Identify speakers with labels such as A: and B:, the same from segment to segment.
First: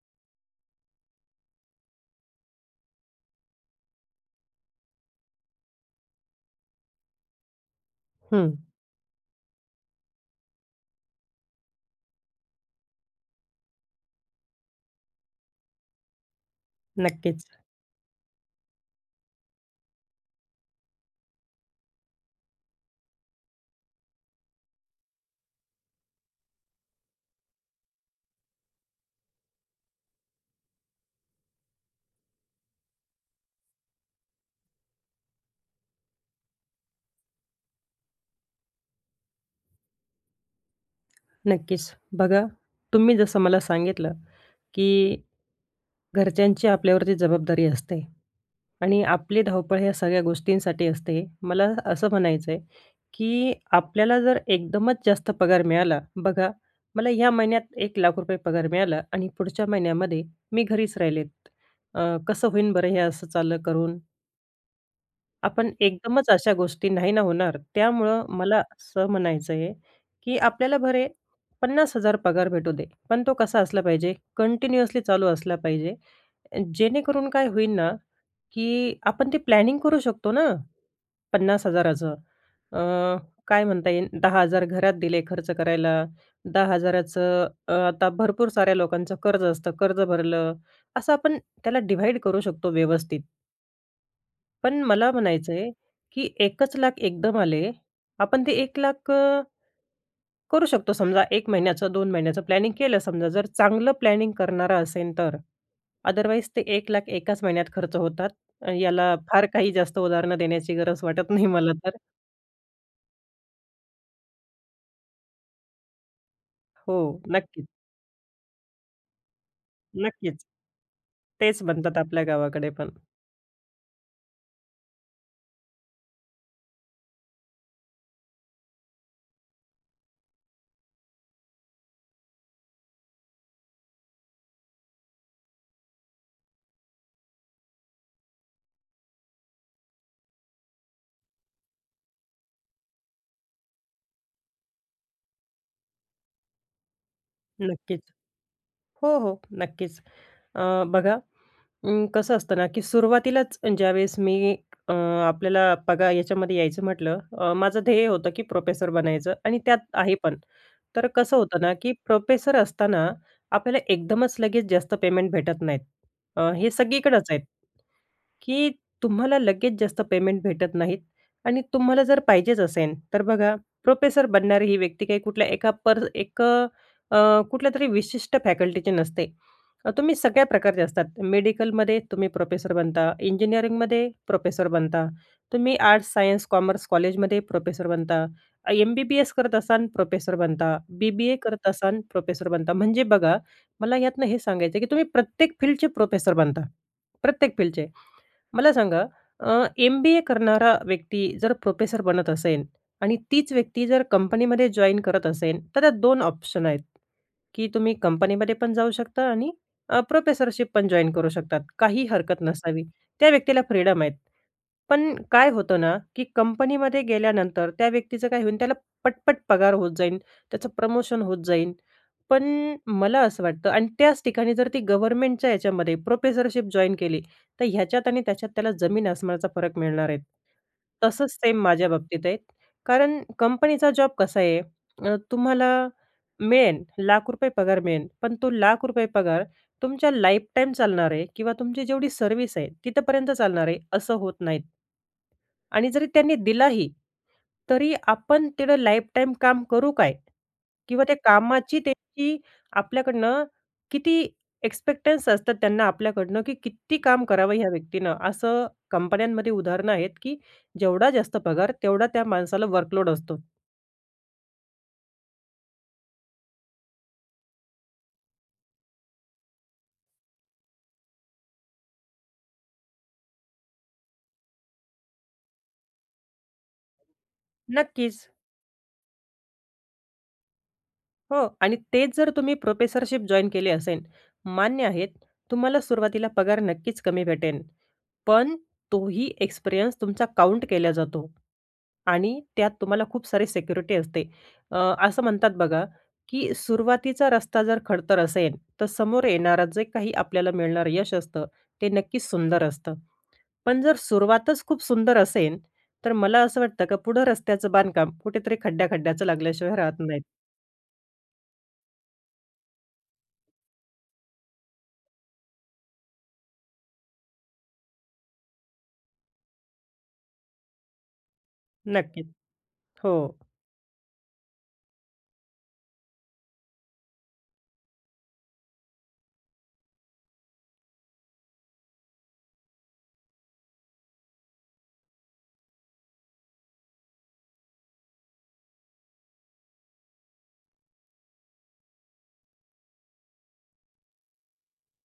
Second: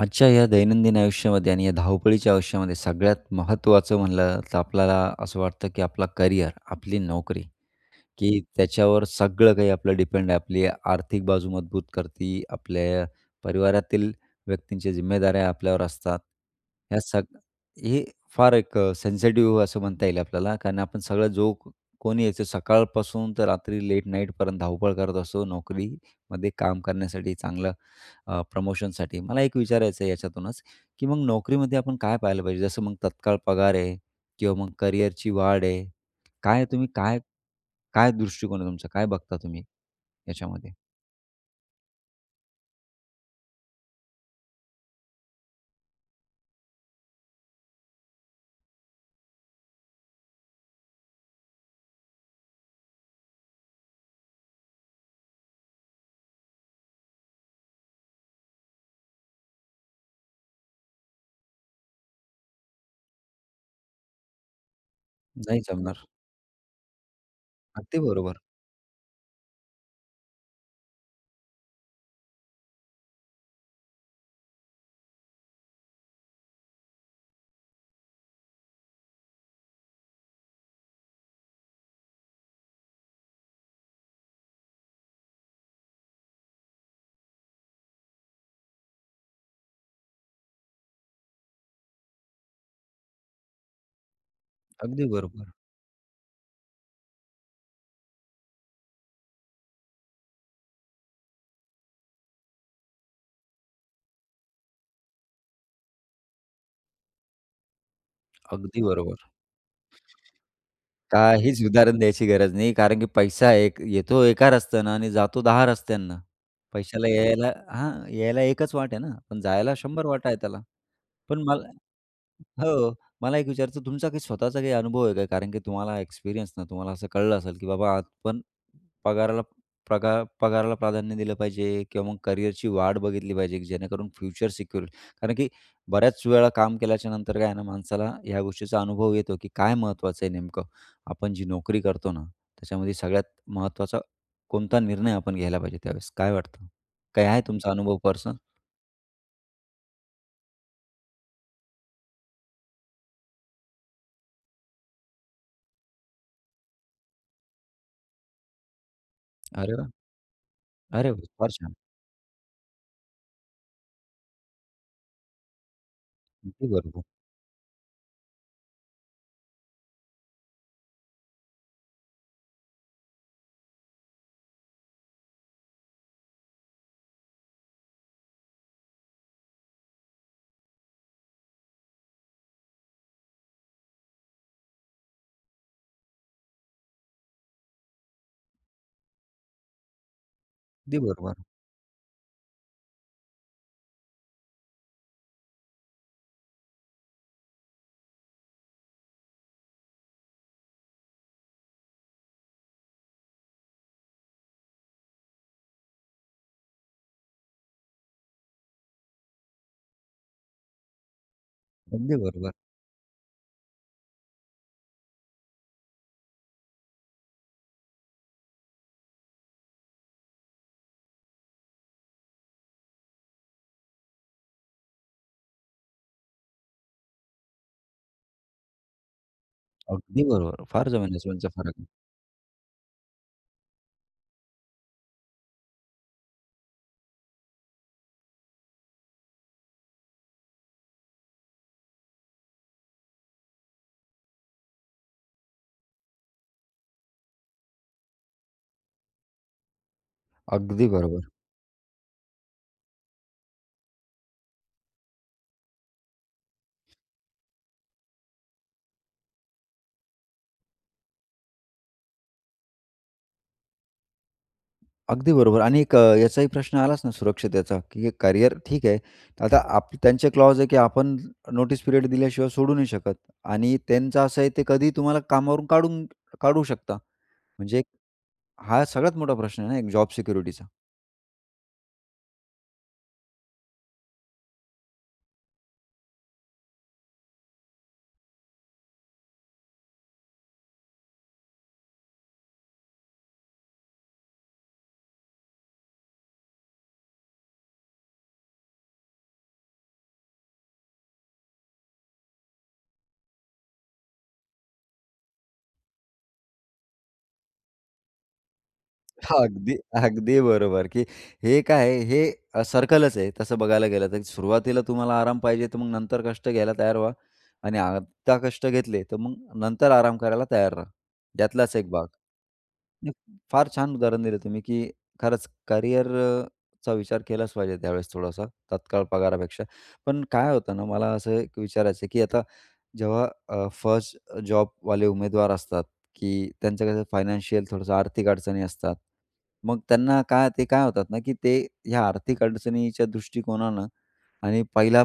A: आजच्या या दैनंदिन आयुष्यामध्ये आणि या धावपळीच्या आयुष्यामध्ये, सगळ्यात महत्त्वाचं म्हटलं तर, आपल्याला असं वाटतं, की आपलं करिअर, आपली नोकरी की
B: हं.
A: त्याच्यावर सगळं काही आपलं डिपेंड आहे. आपली आर्थिक बाजू मजबूत करते आपल्या परिवारातील व्यक्तींच्या जिम्मेदाऱ्या आपल्यावर असतात. ह्या सग
B: नक्कीच.
A: हे फार एक अ, सेन्सिटिव्ह आहे असं म्हणता येईल आपल्याला, कारण आपण सगळं जो कोणी यायचं सकाळपासून ते रात्री लेट नाईटपर्यंत धावपळ करत असतो, नोकरीमध्ये काम करण्यासाठी, चांगल्या अ, प्रमोशनसाठी. मला एक विचारायचं आहे याच्यातूनच की मग नोकरीमध्ये आपण काय पाहिलं पाहिजे, जसं मग तत्काळ पगार आहे किंवा मग करियरची वाढ आहे, काय तुम्ही काय काय दृष्टिकोन आहे तुमचा, काय बघता तुम्ही याच्यामध्ये?
B: नक्कीच. बघा तुम्ही जसं मला सांगितलं, की घरच्यांची आपल्यावरती जबाबदारी असते आणि आपली धावपळ या सगळ्या गोष्टींसाठी असते. मला असं म्हणायचं आहे, की आपल्याला जर एकदमच जास्त पगार मिळाला. बघा, "मला या महिन्यात ₹1,00,000 पगार मिळाला आणि पुढच्या महिन्यामध्ये मी घरीच राहिले." अ, कसं होईल बरं हे असं चाललं करून?
A: नाही
B: आपण
A: जमणार.
B: एकदमचं अशा गोष्टी नाही ना होणार.
A: अगदी
B: त्यामुळं
A: बरोबर.
B: मला असं म्हणायचं आहे की आपल्याला भले 50,000 पगार भेटू दे. पण तो कसा असला पाहिजे? कंटिन्युअसली चालू असला पाहिजे. अ, जेणेकरून काय होईल ना की आपण ते प्लॅनिंग करू शकतो ना. 50,000 चं अ, काय म्हणता येईल 10,000 घरात दिले खर्च करायला, 10,000 चं अ, आता भरपूर साऱ्या लोकांचं कर्ज असतं, कर्ज भरलं, असं आपण त्याला डिव्हाईड करू शकतो व्यवस्थित. पण
A: अगदी
B: मला
A: बरोबर.
B: म्हणायचंय की 1 चं लाख एकदम आले. आपण ते 1 लाख अ, करू शकतो समजा 1 महिन्याचं 2 महिन्याचं प्लॅनिंग केलं समजा. जर चांगलं प्लॅनिंग करणारा असेन तर अदरवाईज ते 1 लाख एकाचं महिन्यात खर्च होतात आणि
A: अगदी बरोबर.
B: याला फार काही जास्त उदाहरणं देण्याची गरज वाटत नाही
A: काहीचं
B: मला तर.
A: उदाहरण द्यायची गरज नाही. कारण की पैसा एक, येतो एका रस्त्यानं आणि जातो दहा रस्त्यांनं.
B: हो,
A: पैशाला यायला
B: नक्कीच.
A: हा, यायला एकचं वाट आहे ना, पण जायला शंभर वाटा आहे
B: नक्कीच.
A: त्याला. पण
B: तेच
A: मला
B: बनतात आपल्या गावाकडे पण.
A: हो, मला एक विचारायचं, तुमचा काही स्वतःचा काही अनुभव आहे का? कारण की तुम्हाला एक्सपिरियन्स ना, तुम्हाला असं कळलं असेल की बाबा आज पण पगाराला, प्रगा पगाराला प्राधान्य दिलं पाहिजे किंवा मग करियरची वाट बघितली पाहिजे की जेणेकरून फ्युचर सिक्युअर होईल. कारण की बऱ्याचं वेळा काम केल्याच्या नंतर काय आहे ना, माणसाला ह्या गोष्टीचा अनुभव येतो की काय महत्त्वाचं आहे नेमकं. आपण जी नोकरी करतो ना, त्याच्यामध्ये सगळ्यात महत्त्वाचा कोणता निर्णय आपण घ्यायला पाहिजे त्यावेळेस. काय वाटतं? काय आहे तुमचा अनुभव
B: नक्कीचं.
A: पर्सनल?
B: हो, हो. नक्कीचं. अ, बघा अं, कसं असतं ना की सुरुवातीलाचं ज्यावेळेस मी अं, आपल्याला बघा याच्यामध्ये यायचं म्हटलं अ, माझं ध्येय होतं की प्रोफेसर बनायचं आणि
A: अरे
B: त्यात
A: वाह!
B: आहे पण. तर
A: अरे वाह!
B: कसं
A: फार
B: होतं ना
A: छान.
B: की प्रोफेसर असताना आपल्याला एकदमचं लगेच जास्त पेमेंट भेटत नाहीत. अ,
A: अगदी
B: हे
A: बरोबर.
B: सगळीकडचं आहेत की तुम्हाला लगेच जास्त पेमेंट भेटत नाहीत आणि तुम्हाला जर पाहिजेचं असेल, तर बघा प्रोफेसर बनणारी ही व्यक्ती काही कुठल्या एका पर एक अ, कुठल्यातरी विशिष्ट फॅकल्टीची नसते. तुम्ही सगळ्या प्रकारचे असतात. मेडिकलमध्ये तुम्ही प्रोफेसर बनता, इंजिनिअरिंगमध्ये प्रोफेसर बनता, तुम्ही आर्ट्स, सायन्स, कॉमर्स कॉलेजमध्ये प्रोफेसर बनता, एम-बी-बी-एस करत असाल प्रोफेसर बनता,
A: अगदी
B: बी-बी-ए
A: बरोबर.
B: करत असाल, प्रोफेसर बनता. म्हणजे बघा, मला यातून हे सांगायचं आहे की तुम्ही प्रत्येक फील्डचे प्रोफेसर बनता. प्रत्येक फील्डचे. मला सांगा एम-बी-ए करणारा व्यक्ती जर प्रोफेसर बनत असेल आणि तीच व्यक्ती जर कंपनीमध्ये जॉइन करत असेल, तर त्यात 2 ऑप्शन आहेत की तुम्ही कंपनीमध्ये पण जाऊ शकता आणि अ, प्रोफेसरशिप पण जॉइन करू शकतात काही
A: अगदी
B: हरकत
A: बरोबर.
B: नसावी. त्या व्यक्तीला फ्रीडम आहेत. पण काय होतं ना की कंपनीमध्ये गेल्यानंतर, त्या व्यक्तीचं काय होईल, त्याला पट-पट पगार होत जाईल, त्याचं प्रमोशन होत जाईल. पण मला असं वाटतं आणि त्याचं ठिकाणी जर ती गव्हर्नमेंटच्या याच्यामध्ये प्रोफेसरशिप जॉइन केली तर ह्याच्यात आणि त्याच्यात त्याला जमीन आसमानाचा फरक मिळणार आहे.
A: अगदी बरोबर. फार जमीन
B: तसंच
A: आसमानाचा
B: सेम
A: फरक आहे.
B: माझ्या बाबतीत आहे. कारण कंपनीचा जॉब कसा आहे अ, तुम्हाला मिळेल, लाख रुपये पगार मिळेल. पण तो लाख रुपये पगार तुमच्या लाईफटाईम चालणार आहे किंवा तुमची जेवढी सर्व्हिस आहे, तिथपर्यंत चालणार आहे. असं होत नाहीत. आणि जरी त्यांनी दिला ही तरी आपण तेवढं लाईफटाईम काम करू काय?
A: अगदी
B: किंवा त्या
A: बरोबर.
B: कामाची त्यांची आपल्याकडनं किती एक्स्पेक्टन्स असतात त्यांना आपल्याकडनं की कित्ती काम करावं ह्या व्यक्तीनं, असं कंपन्यांमध्ये उदाहरणं आहेत की जेवढा जास्त पगार, तेवढा त्या माणसाला वर्कलोड असतो.
A: अगदी बरोबर. आणि अ, याचाही प्रश्न आलाच ना सुरक्षितेचा, की हे करिअर ठीक आहे. आता आप त्यांचे क्लॉज आहेत की आपण ज् नोटीस पिरियड दिल्याशिवाय सोडू नाही शकत आणि त्यांचं असं आहे, ते कधीही तुम्हाला कामावरून काढून काढू शकतात. म्हणजे
B: नक्कीच.
A: हा सगळ्यात मोठा प्रश्न आहे ना एक जॉब सिक्युरिटीचा.
B: हो. आणि तेच जर तुम्ही प्रोफेसरशिप जॉइन केली असेल, मान्य आहे तुम्हाला सुरुवातीला पगार नक्कीच कमी भेटेन. पण तोही एक्सपिरियन्स तुमचा काउंट केला जातो आणि त्यात तुम्हाला खूप सारी सिक्युरिटी असते. अ, असं म्हणतात बघा, की सुरुवातीचा रस्ता जर खडतर असेल तर समोर येणारं जे काही आपल्याला मिळणारं यश असतं, ते नक्कीच सुंदर असतं. पण जर सुरुवातच खूप सुंदर असेल तर मला असं वाटतं की पुढं रस्त्याचं बांधकाम कुठेतरी खड्ड्या-खड्ड्याचं लागल्याशिवाय
A: अगदी,
B: राहत नाही.
A: अगदी बरोबर. की, हे काय आहे? हे सर्कलच आहे, तसं बघायला गेलं तर. सुरुवातीला तुम्हाला आराम पाहिजे तर मग नंतर कष्ट घ्यायला तयार व्हा आणि आता कष्ट घेतले तर मग नंतर आराम करायला तयार राहा, त्यातलाच एक भाग.
B: नक्कीच, हो.
A: उम्म, फार छान उदाहरण दिलं तुम्ही, की खरंच करिअर अ, ...चा विचार केलाच पाहिजे, त्यावेळेस थोडासा तात्काळ पगारापेक्षा. पण काय होतं ना, मला असं एक विचारायचं आहे की आता जेव्हा अ, फर्स्ट जॉबवाले उमेदवार असतात की त्यांच्या कशा फायनान्शियल थोडंसं आर्थिक अडचणी असतात. मग त्यांना काय ते काय होतात ना, की ते ह्या आर्थिक अडचणीच्या दृष्टिकोनानं आणि पहिला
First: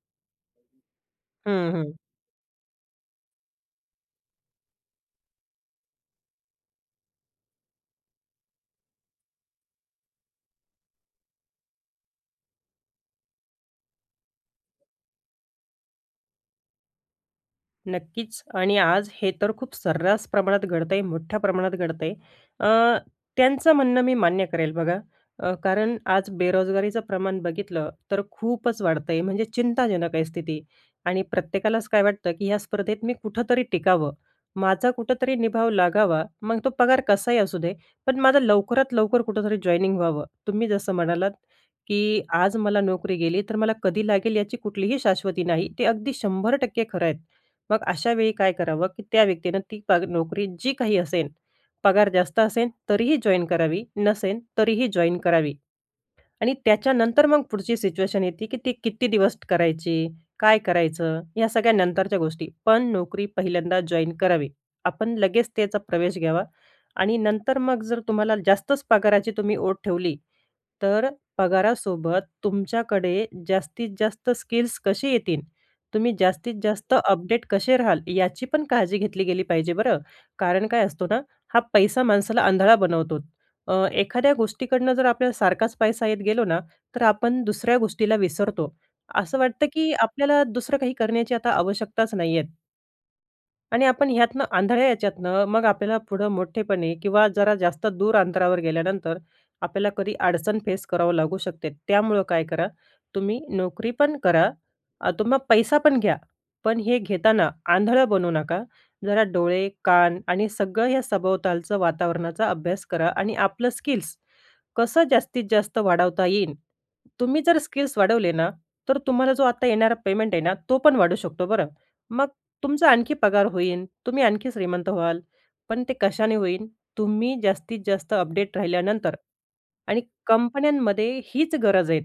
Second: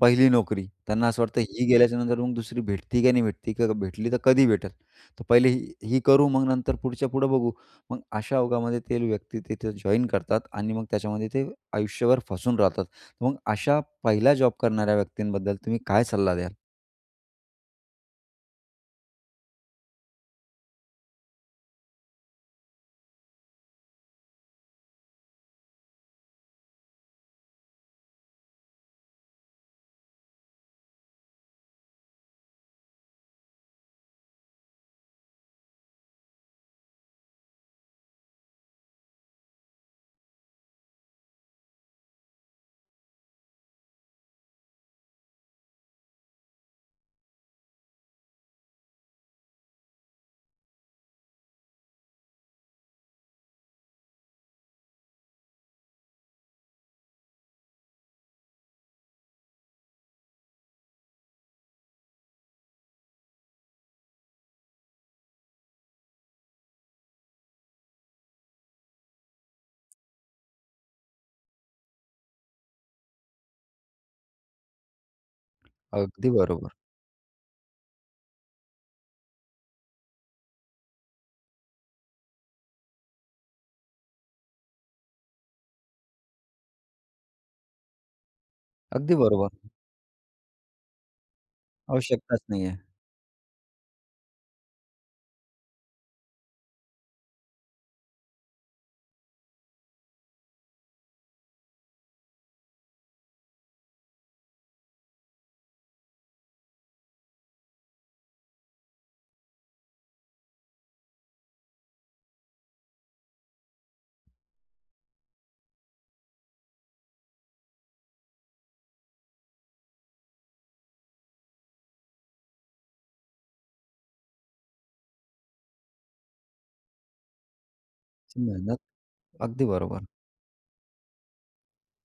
A: पहिली नोकरी. त्यांना असं वाटतं, ही
B: हं, हं.
A: गेल्याच्यानंतर मग दुसरी भेटती की नाही भेटती, की भेटली तर कधी भेटेल. तर पहिले ही करू, मग नंतर पुढच्या पुढं बघू. मग अशा ओघामध्ये ते व्यक्ती तिथे जॉइन करतात आणि मग त्याच्यामध्ये ते आयुष्यभर फसून राहतात. मग अशा पहिल्या जॉब करणाऱ्या व्यक्तींबद्दल तुम्ही काय सल्ला द्याल?
B: नक्कीच आणि आज हे तर खूप सर्रास प्रमाणात घडत आहे, मोठ्या प्रमाणात घडत आहे. अ, त्यांचं म्हणणं मी मान्य करेल बघा. अ, कारण आज बेरोजगारीचं प्रमाण बघितलं, तर खूपच वाढतंय, म्हणजे चिंताजनक आहे स्थिती आणि प्रत्येकालाच काय वाटतं, की या स्पर्धेत मी कुठेतरी टिकावं, माझा कुठेतरी निभाव लागावा, मग तो पगार कसाही असू दे पण माझं लवकरात लवकर कुठेतरी जॉइनिंग व्हावं. तुम्ही जसं म्हणालात की आज मला नोकरी गेली, तर मला कधी लागेल याची कुठलीही शाश्वती नाही. ते अगदी 100% खरं आहेत. मग अशावेळी काय करावं, की त्या व्यक्तीनं ती पग नोकरी जी काही असेन, पगार जास्त असेन, तरीही जॉइन करावी नसेन, तरीही जॉइन करावी आणि त्याच्यानंतर मग पुढची सिच्युएशन येते, की ती किती दिवस करायची? काय करायचं? ह्या सगळ्या नंतरच्या गोष्टी. पण नोकरी पहिल्यांदा जॉइन करावी. आपण लगेच त्याचा प्रवेश घ्यावा आणि नंतर मग जर तुम्हाला जास्तच पगाराची तुम्ही ओढ ठेवली, तर पगारासोबत तुमच्याकडे जास्तीत जास्त स्किल्स कशी येतील, तुम्ही
A: अगदी
B: जास्तीत
A: बरोबर.
B: जास्त अपडेट कसे राहाल, याची पण काळजी घेतली गेली पाहिजे बरं. कारण काय असतो ना, हा पैसा माणसाला आंधळा बनवतो. अ, एखाद्या गोष्टीकडनं जर आपल्याला सारखाच पैसा येत गेलो ना, तर आपण दुसऱ्या गोष्टीला विसरतो.
A: अगदी
B: असं
A: बरोबर.
B: वाटतं, की आपल्याला दुसरं काही करण्याची आता आवश्यकताच नाही
A: आवश्यकताच
B: आहेत.
A: नाही आहे.
B: आणि आपण ह्यातनं आंधळ्या याच्यातनं, मग आपल्याला पुढं मोठेपणी किंवा जरा जास्त दूर अंतरावर गेल्यानंतर, आपल्याला कधी अडचण फेस करावं लागू शकते. त्यामुळं काय करा, तुम्ही नोकरीपण करा, अ, तुम्ही पैसा पण घ्या. पण हे घेताना आंधळं बनू नका. जरा डोळे, कान आणि सगळं हे सभोवतालचं वातावरणाचा अभ्यास करा आणि आपलं स्किल्स, कसं जास्तीत जास्त वाढवता येईल, तुम्ही जर स्किल्स वाढवले ना, तर तुम्हाला जो आता येणारा पेमेंट आहे ना, तो पण वाढू शकतो बरं. मग तुमचा आणखी पगार होईन. तुम्ही आणखी श्रीमंत व्हाल. पण ते कशाने होईल तुम्ही जास्तीत जास्त अपडेट
A: मेहनत.
B: राहिल्यानंतर.
A: अगदी
B: आणि
A: बरोबर.
B: कंपन्यांमध्ये हीच गरज आहे.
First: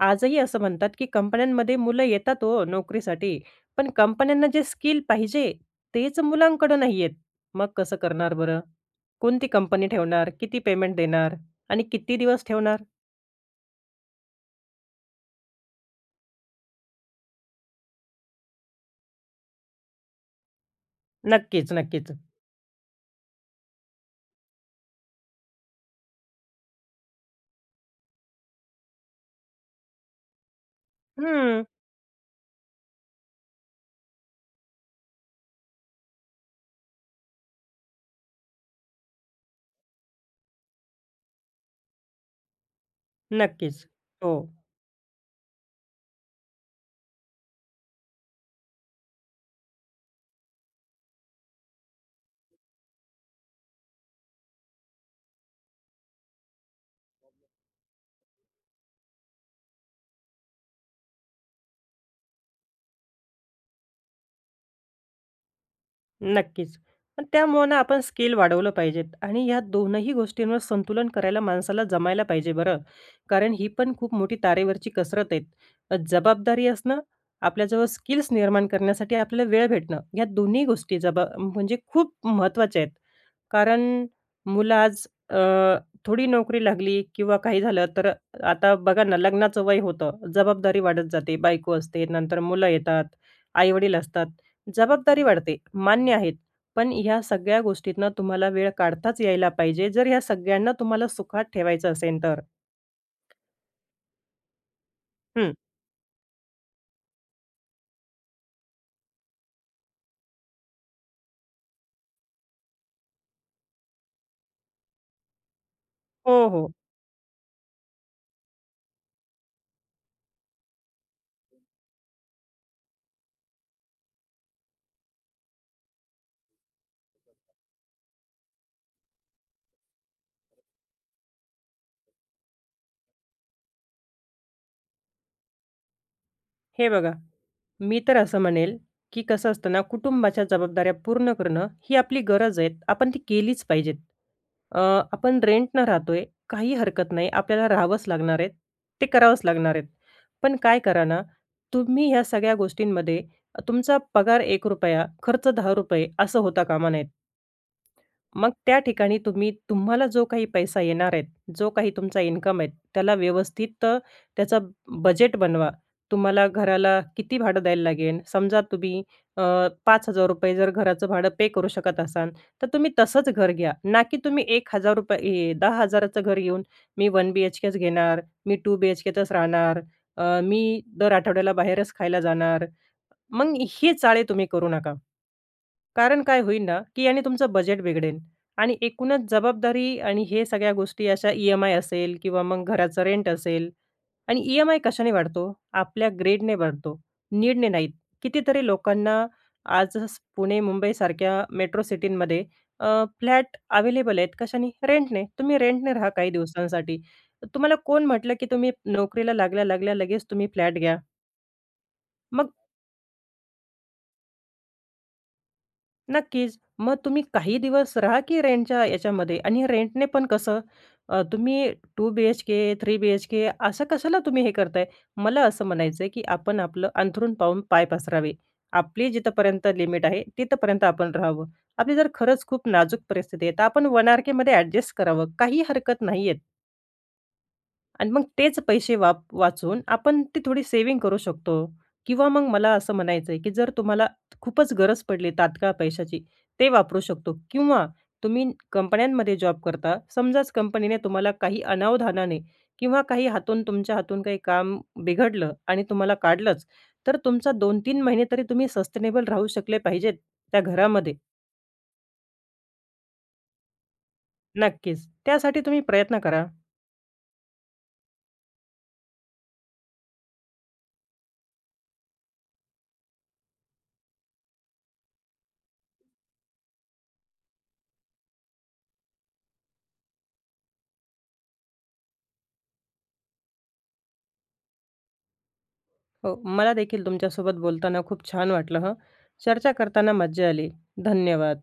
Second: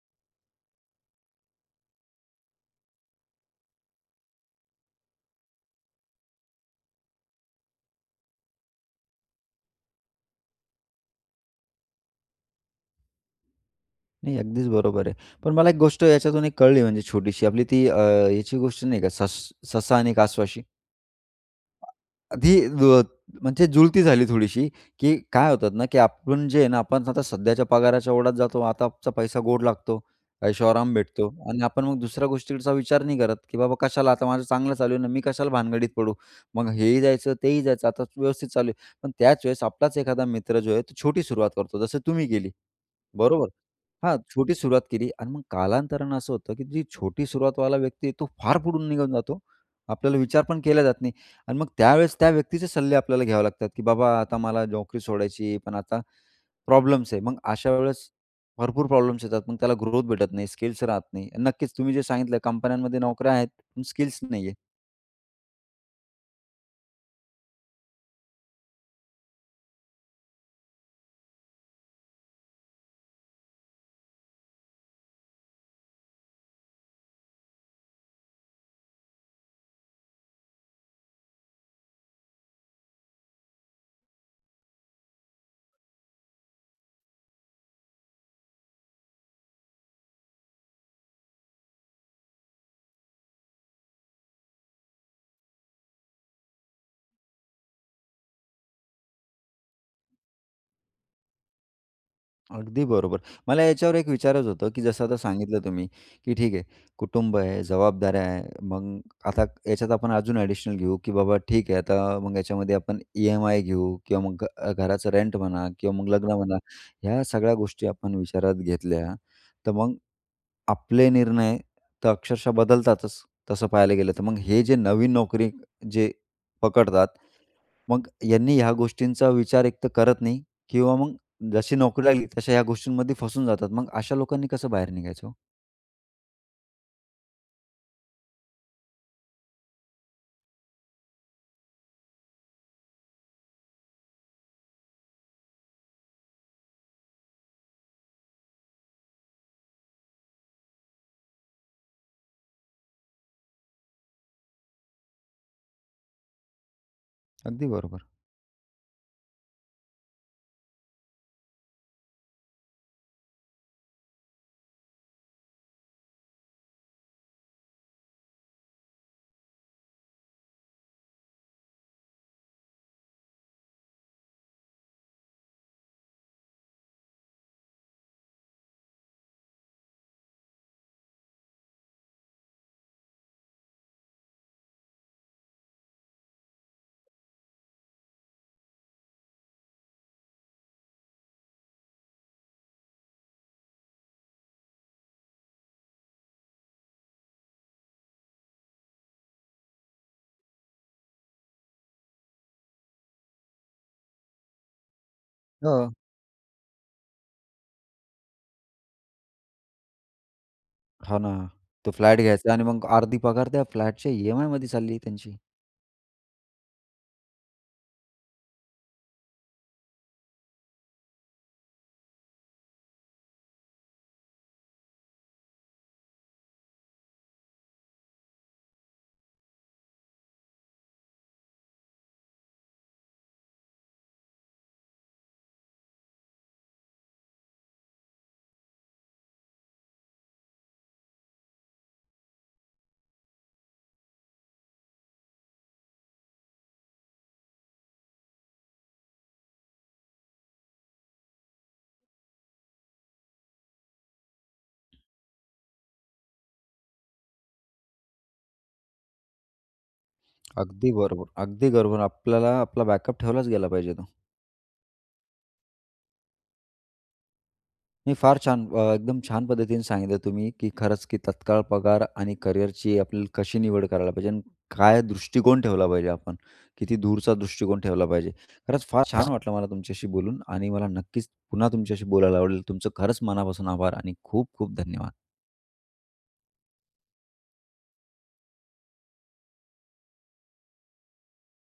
B: आजही असं म्हणतात, की कंपन्यांमध्ये मुलं येतात हो नोकरीसाठी. पण कंपन्यांना जे स्किल पाहिजे तेच मुलांकडं नाही आहेत. मग कसं करणार बरं? कोणती कंपनी ठेवणार? किती पेमेंट देणार? आणि किती दिवस ठेवणार?
A: नाही, अगदीच बरोबर आहे. पण मला एक गोष्ट याच्यातून एक कळली म्हणजे छोटीशी. आपली ती अ, याची गोष्ट नाही का, सस ससा आणि कासवाची?
B: नक्कीच,
A: आ
B: नक्कीच.
A: आधी ज म्हणजे जुळती झाली थोडीशी. की काय होतात ना, की आपण जे आहे ना आपण, आता सध्याच्या पगाराच्या ओढात जातो, आताचा पैसा गोड लागतो, ऐशो आराम भेटतो. आणि
B: हं.
A: आपण मग दुसऱ्या गोष्टीकडचा विचार नाही करत, की बाबा कशाला आता माझं चांगलं चालू आहे ना मी कशाला भानगडीत पडू, मग हेही जायचं, तेही जायचं आता व्यवस्थित चालू आहे. पण त्याच वेळेस आपलाच एखादा मित्र जो आहे तो छोटी सुरुवात करतो, जसं तुम्ही केली बरोबर.
B: नक्कीच.
A: हां,
B: हो.
A: छोटी सुरुवात केली आणि मग कालांतरानं असं होतं, की जी छोटी सुरुवातवाला व्यक्ती आहे, तो फार पुढून निघून जातो. आपल्याला विचार पण केला जात नाही. आणि मग त्यावेळेस त्या व्यक्तीचे सल्ले आपल्याला घ्यावे लागतात, की बाबा आता मला नोकरी सोडायची आहे. पण आता प्रॉब्लेम्स आहे, मग अशा वेळेस भरपूर प्रॉब्लेम्स येतात, मग त्याला ग्रोथ भेटत नाही स्किल्स राहत नाही. नक्कीच तुम्ही जे सांगितलं कंपन्यांमध्ये नोकऱ्या आहेत, पण स्किल्स नाही आहे.
B: नक्कीच. पण त्यामुळ आपण स्किल वाढवलं पाहिजेत आणि या दोनही गोष्टींवर संतुलन करायला माणसाला जमायला पाहिजे बरं. कारण ही पण खूप मोठी तारेवरची कसरत आहे. जबाबदारी असणं, आपल्याजवळ स्किल्स निर्माण करण्यासाठी आपल्याला वेळ भेटणं, या दोन्ही गोष्टी जबा म्हणजे खूप महत्त्वाच्या आहेत. कारण मुलं आज अ, थोडी नोकरी लागली किंवा काही झालं तर आता बघा ना, लग्नाचं वय होतं, जबाबदारी वाढत जाते, बायको असते, नंतर मुलं येतात, आईवडील असतात, जबाबदारी वाढते मान्य आहेत. पण ह्या सगळ्या गोष्टींना तुम्हाला वेळ काढताच यायला पाहिजे जर ह्या सगळ्यांना तुम्हाला सुखात ठेवायचं असेल तर.
A: अगदी बरोबर. मला याच्यावर एक विचारायचं होतं, की जसं आता
B: हं.
A: सांगितलं तुम्ही, की ठीक आहे कुटुंब आहे, जबाबदारया आहे, मग आता याच्यात आपण अजून एडिशनल घेऊ, की बाबा ठीक आहे, आता मग याच्यामध्ये आपण ई-एम-आय घेऊ किंवा मग अ, घराचं रेंट म्हणा किंवा मग लग्न
B: हो,
A: म्हणा,
B: हो.
A: ह्या सगळ्या गोष्टी आपण विचारात घेतल्या तर मग आपले निर्णय तर अक्षरशः बदलतातच. तसं पाहायला गेलं तर, मग हे जे नवीन नोकरी जे पकडतात, मग यांनी ह्या गोष्टींचा विचार एक तर करत नाही किंवा मग जशी नोकरी लागली, तशा ह्या गोष्टींमध्ये फसून जातात. मग अशा लोकांनी कसं बाहेर निघायचं हो?
B: हे बघा, मी तर असं म्हणेल, की कसं असतं ना कुटुंबाच्या जबाबदाऱ्या पूर्ण करणं, ही आपली गरज आहे. आपण ती केलीच पाहिजेत. अ, आपण रेंटनं राहतोय, काही हरकत नाही, आपल्याला राहावंच लागणार आहे, ते करावंच लागणार आहेत. पण काय करा ना, तुम्ही या सगळ्या गोष्टींमध्ये तुमचा पगार ₹1 खर्च ₹10 असं होता कामा नयेत.
A: अगदी बरोबर.
B: मग त्या ठिकाणी तुम्ही, तुम्हाला जो काही पैसा येणार आहे, जो काही तुमचा इन्कम आहे, त्याला व्यवस्थित त्याचं बजेट बनवा. तुम्हाला घराला किती भाडं द्यायला लागेल, समजा तुम्ही अ, ₹5,000 जर घराचं भाडं पे करू शकत असाल, तर तुम्ही तसंच घर घ्या, ना की तुम्ही ₹1,000 10,000 चं घर घेऊन, मी वन बीएचकेच घेणार, मी टू बीएचकेतच राहणार, अ, मी दर आठवड्याला बाहेरच खायला जाणार. मग हे चाळे तुम्ही करू नका. कारण काय होईल ना, की आणि तुमचं बजेट बिघडेल. आणि एकूणच जबाबदारी आणि हे सगळ्या गोष्टी अशा ई-एम-आय असेल किंवा मग घराचं रेंट असेल आणि ई-एम-आय कशाने वाढतो? आपल्या ग्रीडने वाढतो, नीडने नाहीत. कितीतरी लोकांना आज स् पुणे, मुंबईसारख्या मेट्रो सिटींमध्ये अ, फ्लॅट अवेलेबल आहेत, कशाने 'रेंटने.' तुम्ही रेंटने
A: हो.
B: राहा काही दिवसांसाठी. तर तुम्हाला कोण म्हटलं, की तुम्ही नोकरीला लागल्या, लागल्या लगेच तुम्ही फ्लॅट घ्या.
A: हो ना. तो फ्लॅट
B: मग
A: घ्यायचा आणि मग अर्धी पगार त्या फ्लॅटच्या ई-एम-आयमध्ये चालली आहे त्यांची.
B: नक्कीच. मग तुम्ही काही दिवस राहा की रेंटच्या याच्यामध्ये. आणि रेंटने पण कसं अ, तुम्ही 2 बी-एच-के, 3 बी-एच-के असं कशाला तुम्ही हे करताय? मला असं म्हणायचं आहे, की आपण आपलं अंथरूण पाहून पाय पसरावे. आपली जिथपर्यंत लिमिट आहे तिथपर्यंत आपण राहावं. आपली जर खरंच खूप नाजूक परिस्थिती आहे, तर आपण 1 आर-केमध्ये एडजस्ट करावं. काही हरकत नाहीये. आणि मग तेच पैसे वा वाचून आपण ती थोडी सेव्हिंग करू शकतो. किंवा मग मला असं म्हणायचं आहे, की जर तुम्हाला खूपच गरज पडली तात्काळ पैशाची ते वापरू शकतो. किंवा तुम्ही कंपन्यांमध्ये जॉब करता. समजाच कंपनीने तुम्हाला काही अनावधानाने किंवा काही हातून तुमच्या हातून काही काम बिघडलं आणि तुम्हाला काढलंच, तर तुमचा 2-3 महिने तरी तुम्ही सस्टेनेबल राहू शकले पाहिजेत त्या
A: अगदी
B: घरामध्ये.
A: बरोबर. अगदी बरोबर आपल्याला आपला बॅकअप ठेवलाच गेला पाहिजे तो.
B: नक्कीच, त्यासाठी तुम्ही प्रयत्न करा.
A: नाही फार छान. अ, एकदम छान पद्धतीने सांगितलं तुम्ही, की खरंच की तत्काळ पगार आणि करिअरची आपल्याला कशी निवड करायला पाहिजे आणि काय दृष्टिकोन ठेवला पाहिजे आपण. किती दूरचा दृष्टिकोन ठेवला पाहिजे. खरंच फार छान वाटलं मला तुमच्याशी बोलून आणि मला नक्कीच पुन्हा तुमच्याशी बोलायला आवडेल. तुमचं खरंच मनापासून आभार आणि खूप खूप धन्यवाद.
B: हो, मलादेखील तुमच्यासोबत बोलताना खूप छान वाटलं हं. चर्चा करताना मज्जा आली. धन्यवाद.